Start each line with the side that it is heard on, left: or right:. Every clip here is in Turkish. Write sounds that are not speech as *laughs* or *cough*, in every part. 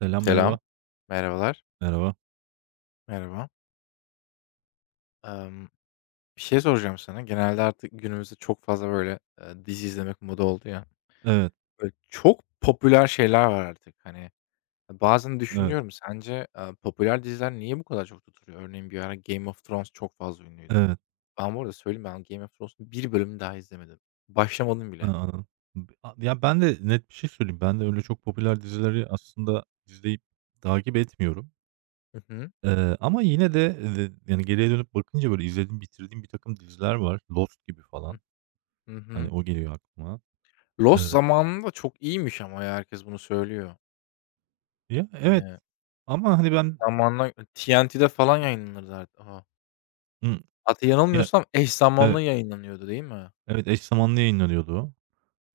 right: Selam,
left: Selam.
right: merhaba.
left: Merhabalar.
right: Merhaba.
left: Merhaba. Emm, Bir şey soracağım sana. Genelde artık günümüzde çok fazla, böyle, dizi izlemek moda oldu ya.
right: Evet,
left: Böyle, çok popüler şeyler var artık. Hani, bazen
right: evet,
left: düşünüyorum sence, popüler diziler niye bu kadar çok tutuluyor? Örneğin bir ara Game of Thrones çok fazla ünlüydü.
right: evet.
left: Ben bu arada söyleyeyim, ben Game of Thrones'un bir bölümünü daha izlemedim. Başlamadım
right: Ha,
left: bile.
right: anladım. B a Ya, ben de net bir şey söyleyeyim. Ben de öyle çok popüler dizileri aslında izleyip takip etmiyorum.
left: Hı hı.
right: Ama yine de, yani, geriye dönüp bakınca, böyle, izlediğim, bitirdiğim bir takım diziler var. Lost gibi
left: Hı.
right: falan.
left: Hı
right: Hani,
left: hı.
right: o geliyor aklıma. Eee,
left: Lost zamanında çok iyiymiş, ama ya herkes bunu söylüyor.
right: Ya, evet
left: Hani,
right: ama, hani, ben.
left: zamanla TNT'de falan yayınlanırdı,
right: Hımm.
left: hatta
right: Ya,
left: yanılmıyorsam eş
right: evet,
left: zamanlı yayınlanıyordu, değil mi?
right: evet, eş zamanlı yayınlanıyordu o.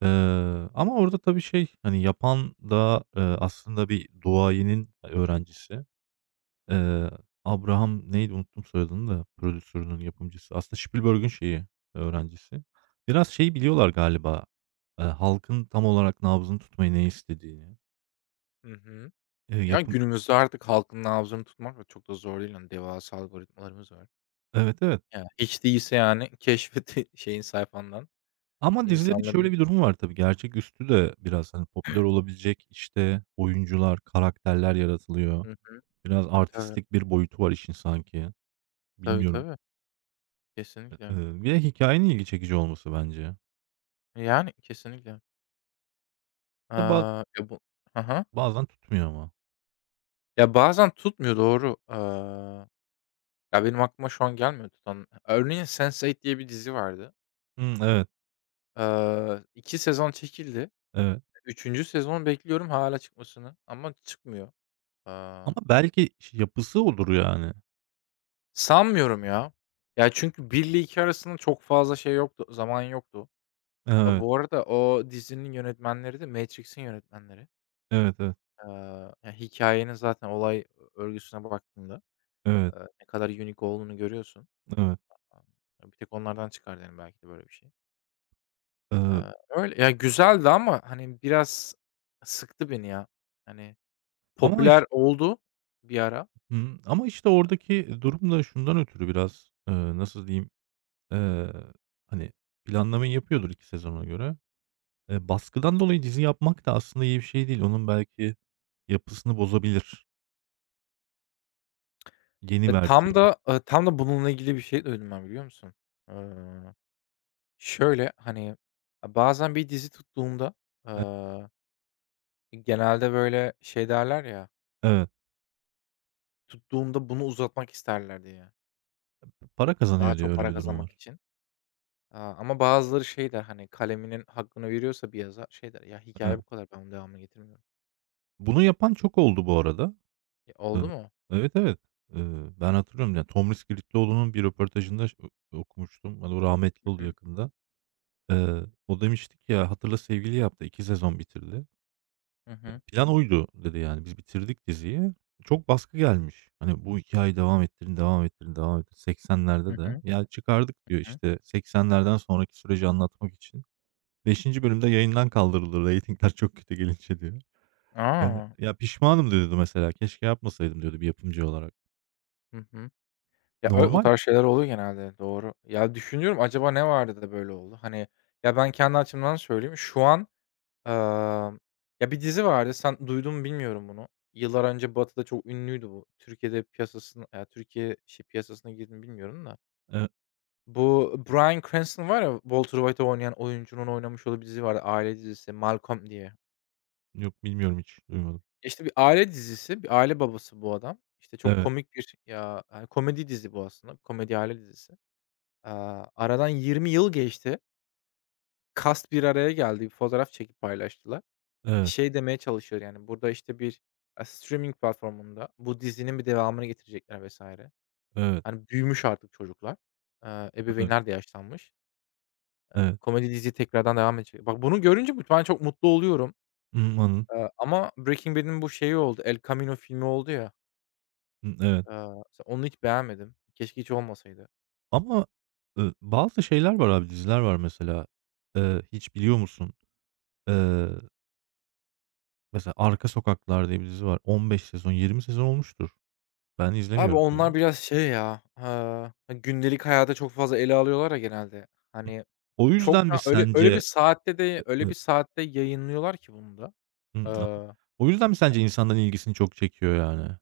right: Ama orada tabii şey, hani, yapan da, aslında bir duayenin öğrencisi. Eee, Abraham neydi unuttum soyadını da prodütörünün, yapımcısı. Aslında Spielberg'ün şeyi, öğrencisi. Biraz şeyi biliyorlar galiba, halkın tam olarak nabzını tutmayı, ne istediğini.
left: Hı hı. Ya,
right: Yapım
left: günümüzde artık halkın nabzını tutmak da çok da zor değil. Hani, devasa algoritmalarımız var.
right: Evet, evet.
left: Ya, hiç değilse, yani, *laughs* keşfeti şeyin sayfandan
right: Ama dizilerin
left: insanların.
right: şöyle bir durumu var tabii, gerçeküstü de biraz, hani, popüler olabilecek, işte, oyuncular, karakterler yaratılıyor.
left: Hı hı.
right: Biraz
left: E, tabii.
right: artistlik bir boyutu var işin sanki.
left: Tabii,
right: Bilmiyorum.
left: tabii. Kesinlikle.
right: Ve hikayenin ilgi çekici olması bence.
left: Yani, kesinlikle.
right: Tabii,
left: Ya, bu. Hı hı.
right: bazen tutmuyor ama.
left: Ya, bazen tutmuyor, doğru. Ya, benim aklıma şu an gelmiyor tutan. Örneğin Sense8 diye bir dizi vardı.
right: Hımm, evet,
left: 2 sezon çekildi.
right: evet.
left: Üçüncü sezon bekliyorum hâlâ çıkmasını, ama çıkmıyor. Aaa,
right: Ama belki yapısı olur yani.
left: sanmıyorum ya. Ya, çünkü 1 ile 2 arasında çok fazla şey yoktu, zaman yoktu. Ya,
right: Evet,
left: bu arada o dizinin yönetmenleri de Matrix'in yönetmenleri.
right: evet, evet,
left: Ya, hikâyenin zaten olay örgüsüne baktığında,
right: evet,
left: ne kadar unique olduğunu görüyorsun.
right: evet.
left: Ya, bir tek onlardan çıkar derim belki de böyle bir şey.
right: Eee,
left: Öyle ya, güzeldi, ama, hani, biraz sıktı beni ya. Hani,
right: Ama iş
left: popüler oldu bir ara.
right: Hımm. Ama, işte, oradaki durum da şundan ötürü biraz, nasıl diyeyim, eee, hani, planlamayı yapıyordur 2 sezona göre. Baskıdan dolayı dizi yapmak da aslında iyi bir şey değil. Onun belki yapısını bozabilir yeni
left: E, tam
right: versiyonu.
left: da, bununla ilgili bir şey duydum ben, biliyor musun? Eee, şöyle, hani, bazen bir dizi tuttuğumda,
right: E
left: eee, genelde böyle şey derler ya,
right: evet.
left: tuttuğumda bunu uzatmak isterler diye,
right: Para
left: daha
right: kazanıyor diye
left: çok
right: öyle
left: para
right: bir durum
left: kazanmak
right: var.
left: için. Ama bazıları şey der, hani, kaleminin hakkını veriyorsa bir yazar, şey der, "Ya, hikaye
right: Evet.
left: bu kadar, ben bunun devamını getirmiyorum."
right: Bunu yapan çok oldu bu arada.
left: Ya, oldu
right: Iıı,
left: mu?
right: evet, evet. Ben hatırlıyorum ya, Tomris Kilitlioğlu'nun bir röportajında okumuştum. Hani, o rahmetli
left: Hı
right: oldu
left: hı.
right: yakında. O demişti ki ya, "Hatırla Sevgili'yi" yaptı. 2 sezon bitirdi.
left: Hı hı.
right: "Plan oydu." dedi yani. "Biz bitirdik diziyi. Çok baskı gelmiş. Hani, bu hikâyeyi devam ettirin, devam ettirin, devam ettirin." 80'lerde
left: Hı
right: de.
left: hı.
right: "Ya, çıkardık." diyor,
left: Hı hı.
right: işte, "80'lerden sonraki süreci anlatmak için. Beşinci bölümde yayından kaldırıldı reytingler çok kötü gelince." diyor. "Ya, pişmanım." diyordu mesela. "Keşke yapmasaydım." diyordu bir yapımcı olarak.
left: Hı hı. Ya, o
right: Normal.
left: tarz şeyler oluyor genelde, doğru. Ya, düşünüyorum, acaba ne vardı da böyle oldu? Hani, ya, ben kendi açımdan söyleyeyim. Şu an, amm, ya, bir dizi vardı. Sen duydun mu bilmiyorum bunu. Yıllar önce Batı'da çok ünlüydü bu. Türkiye'de piyasasına, ya, Türkiye şey piyasasına girdi mi bilmiyorum da.
right: Evet,
left: Bu Bryan Cranston var ya, Walter White'ı oynayan oyuncunun oynamış olduğu bir dizi vardı. Aile dizisi Malcolm diye.
right: yok, bilmiyorum, hiç duymadım.
left: İşte, bir aile dizisi, bir aile babası bu adam. İşte, çok
right: Evet,
left: komik bir ya, hani, komedi dizi bu aslında. Komedi aile dizisi. Aradan 20 yıl geçti. Kast bir araya geldi. Bir fotoğraf çekip paylaştılar.
right: evet,
left: Şey demeye çalışıyor, yani, burada, işte, bir, streaming platformunda bu dizinin bir devamını getirecekler vs.
right: evet,
left: Hani, büyümüş artık çocuklar.
right: evet,
left: Ebeveynler de yaşlanmış.
right: evet.
left: Komedi dizi tekrardan devam edecek. Bak, bunu görünce bu ben çok mutlu oluyorum.
right: Hımm, anladım.
left: Ama Breaking Bad'in bu şeyi oldu, El Camino filmi oldu ya,
right: Hımm, evet,
left: mesela onu hiç beğenmedim. Keşke hiç olmasaydı.
right: ama, bazı şeyler var abi, diziler var mesela. Hiç biliyor musun? Eee, Mesela Arka Sokaklar diye bir dizi var. 15 sezon, 20 sezon olmuştur. Ben
left: Abi
right: izlemiyorum tabii
left: onlar
right: de.
left: biraz şey ya, gündelik hayata çok fazla ele alıyorlar ya genelde. Hani,
right: O yüzden
left: çok
right: mi
left: da öyle bir
right: sence?
left: saatte de
right: I
left: öyle bir
right: ı
left: saatte yayınlıyorlar ki bunu da.
right: Hımm, anladım.
left: Aaa,
right: O yüzden mi sence insanların ilgisini çok çekiyor yani?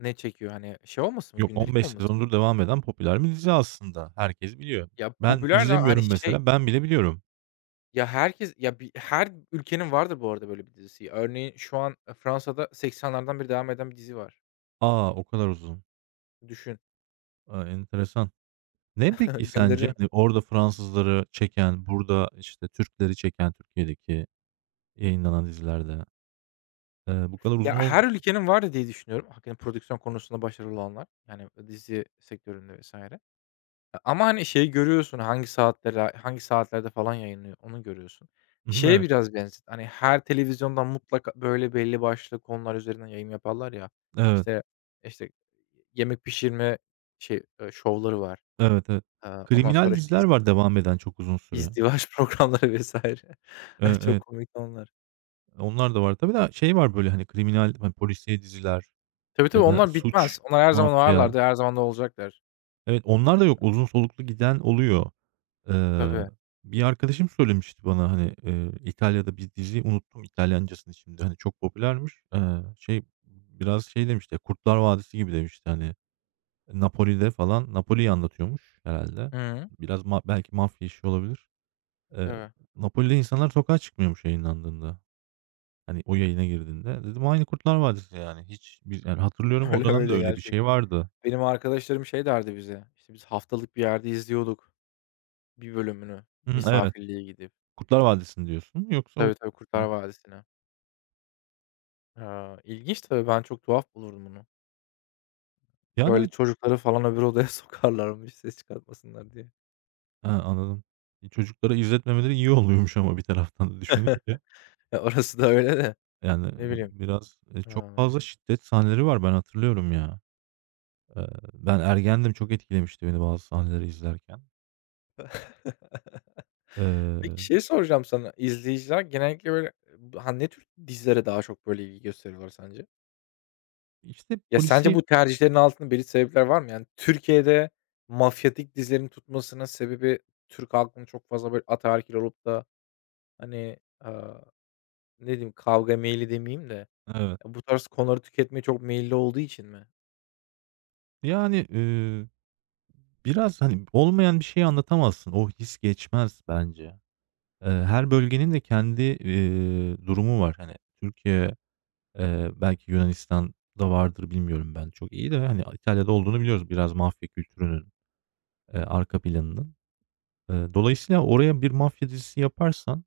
left: ne çekiyor, hani, şey olmasın mı,
right: Yok, on
left: gündelik
right: beş
left: olmasın mı?
right: sezondur devam eden popüler bir dizi aslında. Herkes biliyor.
left: Ya,
right: Ben
left: popüler de hani,
right: izlemiyorum
left: şey,
right: mesela. Ben bile biliyorum.
left: ya, herkes ya, her ülkenin vardır bu arada böyle bir dizisi. Örneğin şu an, Fransa'da 80'lerden beri devam eden bir dizi var.
right: Aa, o kadar uzun.
left: Düşün.
right: A, enteresan. Ne peki
left: *laughs*
right: sence,
left: Gönderirim.
right: hani, orada Fransızları çeken, burada, işte, Türkleri çeken Türkiye'deki yayınlanan dizilerde, bu kadar uzun
left: Ya, her
right: olması.
left: ülkenin vardı diye düşünüyorum. Hakikaten prodüksiyon konusunda başarılı olanlar. Yani, dizi sektöründe vesaire. E, ama, hani, şeyi görüyorsun, hangi saatlerde falan yayınlıyor, onu görüyorsun.
right: Hı
left: Şeye
right: hı,
left: biraz benzet, hani, her televizyondan mutlaka, böyle, belli başlı konular üzerinden yayın yaparlar ya.
right: *laughs* evet, evet,
left: İşte işte, yemek pişirme şey, şovları var.
right: evet, evet.
left: Ondan
right: Kriminal
left: sonra, işte,
right: diziler var devam eden çok uzun süre.
left: izdivaç *laughs* programları vesaire. *laughs* Çok
right: Evet,
left: komik onlar.
right: onlar da var tabii
left: Hı.
right: de şey var, böyle, hani, kriminal, hani, polisiye diziler
left: Tabii, tabii,
right: ya da
left: onlar bitmez.
right: suç,
left: Onlar her zaman
right: mafya.
left: varlardı, her zaman da olacaklar.
right: Evet, onlar da yok. Uzun soluklu giden oluyor. Eee,
left: Tabii.
right: Bir arkadaşım söylemişti bana, hani, İtalya'da bir dizi unuttum İtalyancasını şimdi, hani, çok popülermiş. Şey, biraz şey demişti, Kurtlar Vadisi gibi demişti, hani, Napoli'de falan Napoli'yi anlatıyormuş herhalde.
left: Hı.
right: Biraz belki mafya işi olabilir. Eee,
left: Tabii.
right: Napoli'de insanlar sokağa çıkmıyormuş yayınlandığında. Hani, o yayına girdiğinde. Dedim, aynı Kurtlar Vadisi yani. Hiç bir yani, hatırlıyorum
left: *laughs*
right: o
left: Öyle,
right: dönemde
left: öyle
right: öyle bir şey
left: gerçekten.
right: vardı.
left: Benim arkadaşlarım şey derdi bize, İşte biz haftalık bir yerde izliyorduk. Bir bölümünü
right: Hımm, evet.
left: misafirliğe gidip.
right: Kurtlar Vadisi'ni diyorsun yoksa o?
left: Tabii, tabii, Kurtlar
right: Hah.
left: Vadisi'ne. Ha, ilginç tabii, ben çok tuhaf bulurdum bunu. Böyle
right: Yani,
left: çocukları falan öbür odaya *laughs* sokarlarmış ses çıkartmasınlar diye.
right: he, anladım. Çocuklara izletmemeleri iyi oluyormuş ama bir taraftan da düşününce.
left: Ya, orası da öyle de,
right: Yani,
left: ne bileyim.
right: biraz, çok
left: Aaa,
right: fazla şiddet sahneleri var ben hatırlıyorum ya. Eee, Ben ergendim, çok etkilemişti beni bazı sahneleri izlerken.
left: peki
right: Eee,
left: şey soracağım sana, izleyiciler genellikle böyle, ha, ne tür dizilere daha çok böyle ilgi gösteriyorlar sence?
right: işte,
left: Ya, sence bu tercihlerin altında belirli sebepler var mı? Yani Türkiye'de mafyatik dizilerin tutmasının sebebi Türk halkının çok fazla böyle ataerkil olup da, hani, ne diyeyim, kavga meyilli demeyeyim de, ya,
right: evet.
left: bu tarz konuları tüketmeye çok meyilli olduğu için mi?
right: Yani, biraz, hani, olmayan bir şeyi anlatamazsın. O his geçmez bence. Her bölgenin de kendi, durumu var. Hani, Türkiye belki Yunanistan'da vardır bilmiyorum ben çok iyi de, hani, İtalya'da olduğunu biliyoruz biraz mafya kültürünün, arka planının. Dolayısıyla oraya bir mafya dizisi yaparsan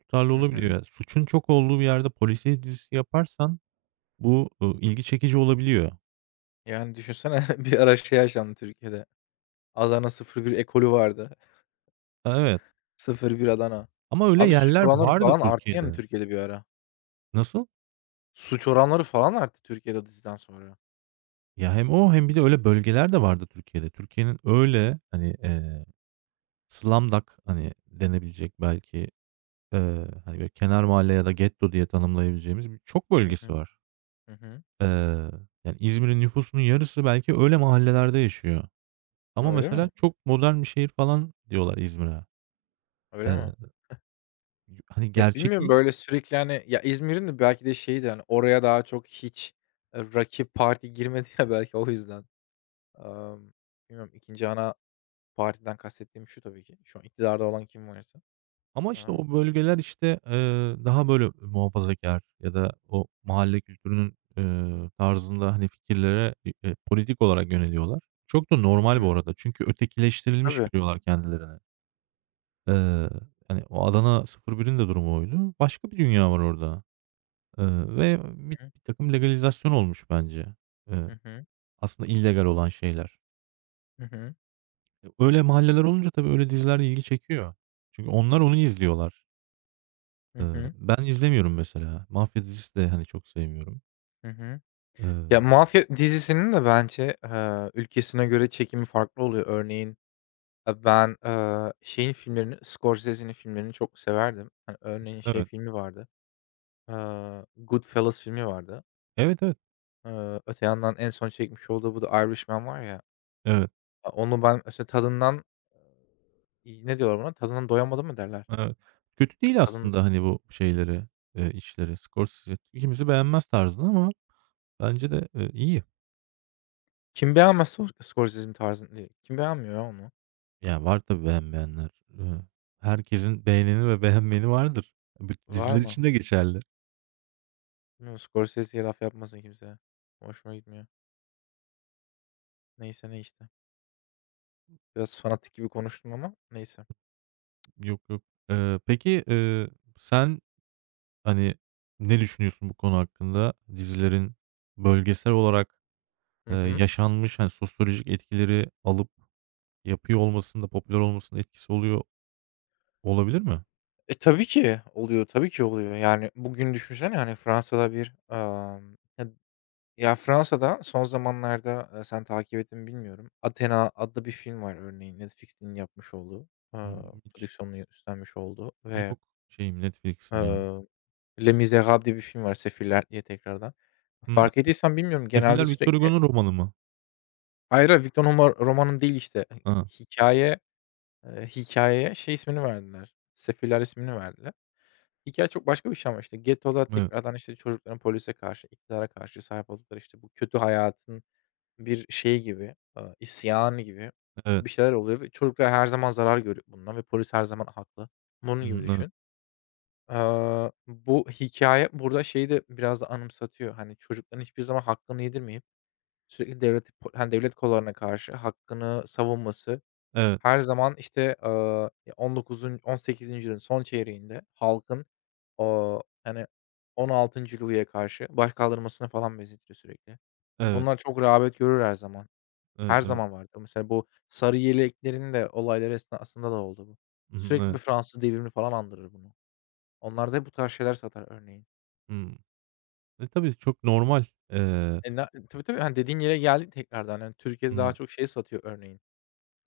right: tutarlı
left: Hı
right: olabiliyor.
left: hı.
right: Ya, suçun çok olduğu bir yerde polisiye dizisi yaparsan bu, ilgi çekici olabiliyor.
left: Yani düşünsene *laughs* bir ara şey yaşandı Türkiye'de. Adana 01 ekolü vardı.
right: Evet,
left: *laughs* 01 Adana.
right: ama öyle
left: Abi suç
right: yerler
left: oranları
right: vardı
left: falan arttı yani
right: Türkiye'de.
left: Türkiye'de bir ara.
right: Nasıl?
left: Suç oranları falan arttı Türkiye'de diziden sonra.
right: Ya, hem o hem bir de öyle bölgeler de vardı Türkiye'de. Türkiye'nin öyle, hani, slumdog, hani, denebilecek belki, hani, böyle, kenar mahalle ya da getto diye tanımlayabileceğimiz bir çok
left: Hı
right: bölgesi
left: hı.
right: var.
left: Hı hı.
right: Eee, Yani, İzmir'in nüfusunun yarısı belki öyle mahallelerde yaşıyor ama
left: Öyle
right: mesela
left: mi?
right: çok modern bir şehir falan diyorlar İzmir'e.
left: Öyle mi?
right: Eee, Hani,
left: Ya, bilmiyorum,
right: gerçekliği
left: böyle, sürekli, hani, ya, İzmir'in de belki de şeydi de, hani, oraya daha çok hiç, rakip parti girmedi ya *laughs* belki o yüzden. Amm, bilmiyorum, 2. ana partiden kastettiğim şu tabii ki, şu an iktidarda olan kim varsa.
right: ama, işte,
left: Aaa,
right: o bölgeler, işte, daha, böyle, muhafazakar ya da o mahalle kültürünün, tarzında, hani, fikirlere, politik olarak yöneliyorlar. Çok da normal
left: hı.
right: bu arada çünkü ötekileştirilmiş
left: Tabii.
right: görüyorlar kendilerini. Eee, Hani, o Adana 01'in de durumu oydu. Başka bir dünya var orada, ve bir
left: Hı hı.
right: takım legalizasyon olmuş bence. Eee,
left: Hı hı.
right: Aslında illegal olan şeyler.
left: Hı hı.
right: Öyle mahalleler olunca tabii öyle diziler ilgi çekiyor. Çünkü onlar onu izliyorlar.
left: Hı
right: Eee,
left: hı.
right: Ben izlemiyorum mesela. Mafya dizisi de, hani, çok sevmiyorum.
left: Hı hı. Ya,
right: Eee,
left: mafya dizisinin de bence, ülkesine göre çekimi farklı oluyor. Örneğin, ben, şeyin filmlerini, Scorsese'nin filmlerini çok severdim. Hani, örneğin şey
right: evet.
left: filmi vardı, Goodfellas filmi vardı.
right: Evet, evet.
left: Öte yandan en son çekmiş olduğu bu The Irishman var ya,
right: Evet,
left: onu ben, işte, tadından, ne diyorlar buna? Tadından doyamadım mı derler?
right: evet. Kötü değil
left: Tadın
right: aslında, hani, bu şeyleri, işleri. Scorsese ikimizi beğenmez tarzında ama bence de, iyi.
left: Kim beğenmez Scorsese'nin tarzını değil. Kim beğenmiyor ya onu?
right: Ya, var tabii beğenmeyenler. Iıı, Herkesin beğeneni ve beğenmeyeni vardır. Büt
left: Var
right: diziler
left: mı?
right: için de geçerli.
left: Bilmiyorum, Scorsese'ye laf yapmasın kimse. Hoşuma gitmiyor. Neyse ne işte. Biraz fanatik gibi konuştum, ama neyse.
right: Yok, yok. Peki, sen, hani, ne düşünüyorsun bu konu hakkında? Dizilerin bölgesel olarak,
left: Hı hı.
right: yaşanmış, hani, sosyolojik etkileri alıp yapıyor olmasında, popüler olmasında etkisi oluyor olabilir mi?
left: E, tabii ki oluyor, tabii ki oluyor. Yani bugün düşünsene hani Fransa'da bir, amm, ya ya Fransa'da son zamanlarda, sen takip ettin mi bilmiyorum. Athena adlı bir film var örneğin Netflix'in yapmış olduğu,
right: Hımm, hiç
left: prodüksiyonunu üstlenmiş olduğu ve.
right: yok şeyim, Netflix'im ya.
left: Eee, Les Misérables diye bir film var, Sefiller diye tekrardan.
right: Hımm,
left: Fark ettiysen bilmiyorum genelde
right: Sefiller Victor
left: sürekli.
right: Hugo'nun romanı mı?
left: Hayır, hayır, Victor Hugo romanı değil işte. Hani,
right: Ha,
left: Hikaye, hikâyeye şey ismini verdiler, Sefiller ismini verdiler. Hikâye çok başka bir şey, ama işte ghetto'da
right: evet,
left: tekrardan, işte, çocukların polise karşı, iktidara karşı sahip oldukları, işte, bu kötü hayatın bir şeyi gibi, isyanı gibi
right: evet.
left: bir şeyler oluyor ve çocuklar her zaman zarar görüyor bundan ve polis her zaman haklı. Bunun gibi
right: Hı,
left: düşün. Bu hikâye burada şeyi de biraz da anımsatıyor. Hani, çocukların hiçbir zaman hakkını yedirmeyip sürekli devleti po hani, devlet kollarına karşı hakkını savunması,
right: evet.
left: her zaman, işte, ya, 19'un 18. yüzyılın son çeyreğinde halkın, hani, 16. Louis'e karşı baş kaldırmasını falan benzetiyor sürekli.
right: Evet,
left: Bunlar çok rağbet görür her zaman.
right: evet, evet,
left: Her
right: evet.
left: zaman vardı. Mesela bu sarı yeleklerin de olayları esnasında da oldu bu.
right: Hı,
left: Sürekli bir
right: evet.
left: Fransız devrimi falan andırır bunu. Onlar da bu tarz şeyler satar örneğin.
right: Hımm. Tabii, çok normal. Eee,
left: E, na tabii, tabii, hani, dediğin yere geldik tekrardan. Hani, Türkiye'de daha
right: ımm,
left: çok şey satıyor örneğin.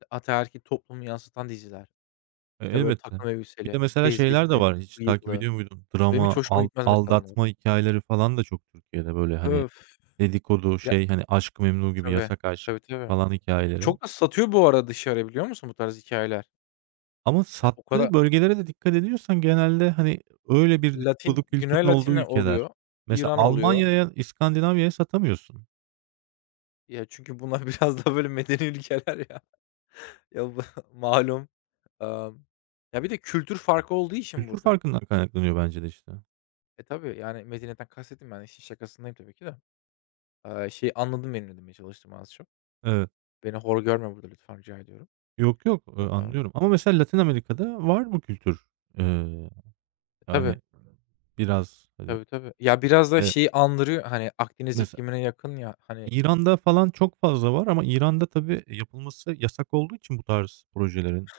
left: Ataerkil toplumu yansıtan diziler. İşte, böyle
right: Elbette.
left: takım
right: Bir de
left: elbiseli,
right: mesela şeyler de
left: tezbihli,
right: var, hiç takip
left: bıyıklı.
right: ediyor muydun?
left: Benim hiç
right: Drama,
left: hoşuma
right: al
left: gitmez mesela onlar.
right: aldatma hikâyeleri falan da çok Türkiye'de, böyle, hani,
left: Öf!
right: dedikodu,
left: Ya.
right: şey, hani, Aşk-ı Memnu gibi,
left: Tabii.
right: Yasak Aşk
left: Tabii, tabii.
right: falan hikâyeleri.
left: Çok da satıyor bu ara dışarı biliyor musun bu tarz hikâyeler?
right: Ama
left: Ya, o
right: sattığı
left: kadar
right: bölgelere de dikkat ediyorsan genelde, hani, öyle bir dedikodu
left: Güney
right: kültürünün olduğu
left: Latin'le
right: ülkeler.
left: oluyor,
right: Mesela
left: İran oluyor.
right: Almanya'ya, İskandinavya'ya satamıyorsun.
left: Ya, çünkü bunlar *laughs* biraz daha böyle medeni ülkeler ya. Ya, bu *laughs* malum. Emm, ya, bir de kültür farkı olduğu için
right: Kültür
left: burada.
right: farkından kaynaklanıyor bence de işte.
left: Tabii, yani, medeniyetten kastettim ben, işin şakasındayım tabii ki de. Şeyi anladım benim ne demeye çalıştığını az çok.
right: Eee
left: Beni hor görme burada, lütfen rica ediyorum.
right: Yok, yok,
left: Aaa,
right: anlıyorum ama mesela Latin Amerika'da var bu kültür. Eee,
left: tabii,
right: Hani, biraz, hani,
left: tabii, tabii. Ya, biraz da
right: eee,
left: şeyi andırıyor, hani, Akdeniz
right: mesela
left: iklimine yakın ya, hani.
right: İran'da falan çok fazla var ama İran'da tabii yapılması yasak olduğu için bu tarz projelerin.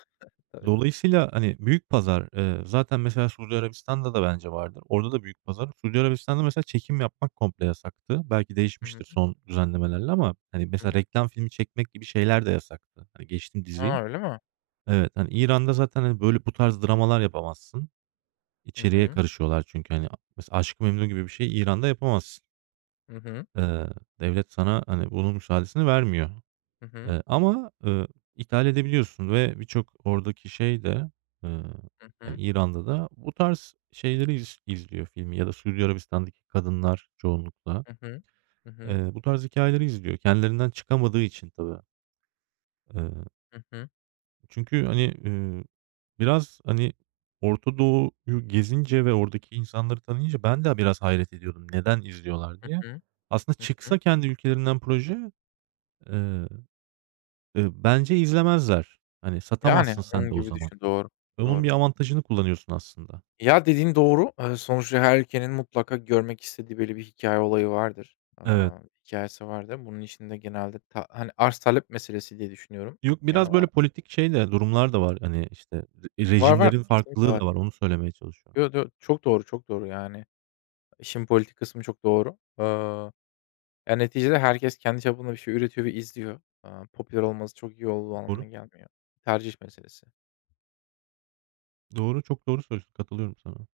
left: Tabii, tabii.
right: Dolayısıyla, hani, büyük pazar, zaten mesela Suudi Arabistan'da da bence vardır. Orada da büyük pazar. Suudi Arabistan'da mesela çekim yapmak komple yasaktı. Belki
left: Hı hı,
right: değişmiştir son düzenlemelerle ama, hani,
left: hı
right: mesela
left: hı.
right: reklam filmi çekmek gibi şeyler de yasaktı. Hani, geçtim diziyi.
left: A, öyle mi?
right: Evet, hani, İran'da zaten, hani, böyle bu tarz dramalar yapamazsın.
left: Hı
right: İçeriye
left: hı.
right: karışıyorlar çünkü, hani, mesela Aşk-ı Memnu gibi bir şey İran'da yapamazsın.
left: Hı hı.
right: Eee, Devlet sana, hani, bunun müsaadesini vermiyor.
left: Hı hı.
right: Ama, ithal edebiliyorsun ve birçok oradaki şey de, ııı,
left: Hı
right: yani,
left: hı.
right: İran'da da bu tarz şeyleri izliyor filmi ya da Suudi Arabistan'daki kadınlar çoğunlukla,
left: Hı hı. Hı hı.
right: bu tarz hikayeleri izliyor. Kendilerinden çıkamadığı için tabii. Eee.
left: Hı hı.
right: Çünkü, hani, biraz, hani, Orta Doğu'yu gezince ve oradaki insanları tanıyınca ben de biraz hayret ediyordum neden izliyorlar
left: Hı
right: diye.
left: hı.
right: Aslında
left: Hı hı.
right: çıksa kendi ülkelerinden proje, eee, bence izlemezler. Hani,
left: Yani,
right: satamazsın sen
left: onun
right: de o
left: gibi
right: zaman.
left: düşün. Doğru,
right: Onun bir
left: doğru.
right: avantajını kullanıyorsun aslında.
left: Ya, dediğin doğru. Sonuçta her ülkenin mutlaka görmek istediği böyle bir hikaye olayı vardır.
right: Evet.
left: Hikâyesi vardır. Bunun içinde genelde hani, arz talep meselesi diye düşünüyorum.
right: Yok,
left: Ya,
right: biraz böyle politik şey de durumlar da var. Hani, işte, re
left: var, var.
right: rejimlerin
left: Kesinlikle
right: farklılığı
left: var.
right: da var. Onu söylemeye çalışıyorum.
left: Yo, çok doğru, çok doğru yani. İşin politik kısmı çok doğru. Ya, neticede herkes kendi çapında bir şey üretiyor ve izliyor. Popüler olması çok iyi olduğu
right: Doğru.
left: anlamına gelmiyor. Tercih meselesi.
right: Doğru, çok doğru söylüyorsun. Katılıyorum sana.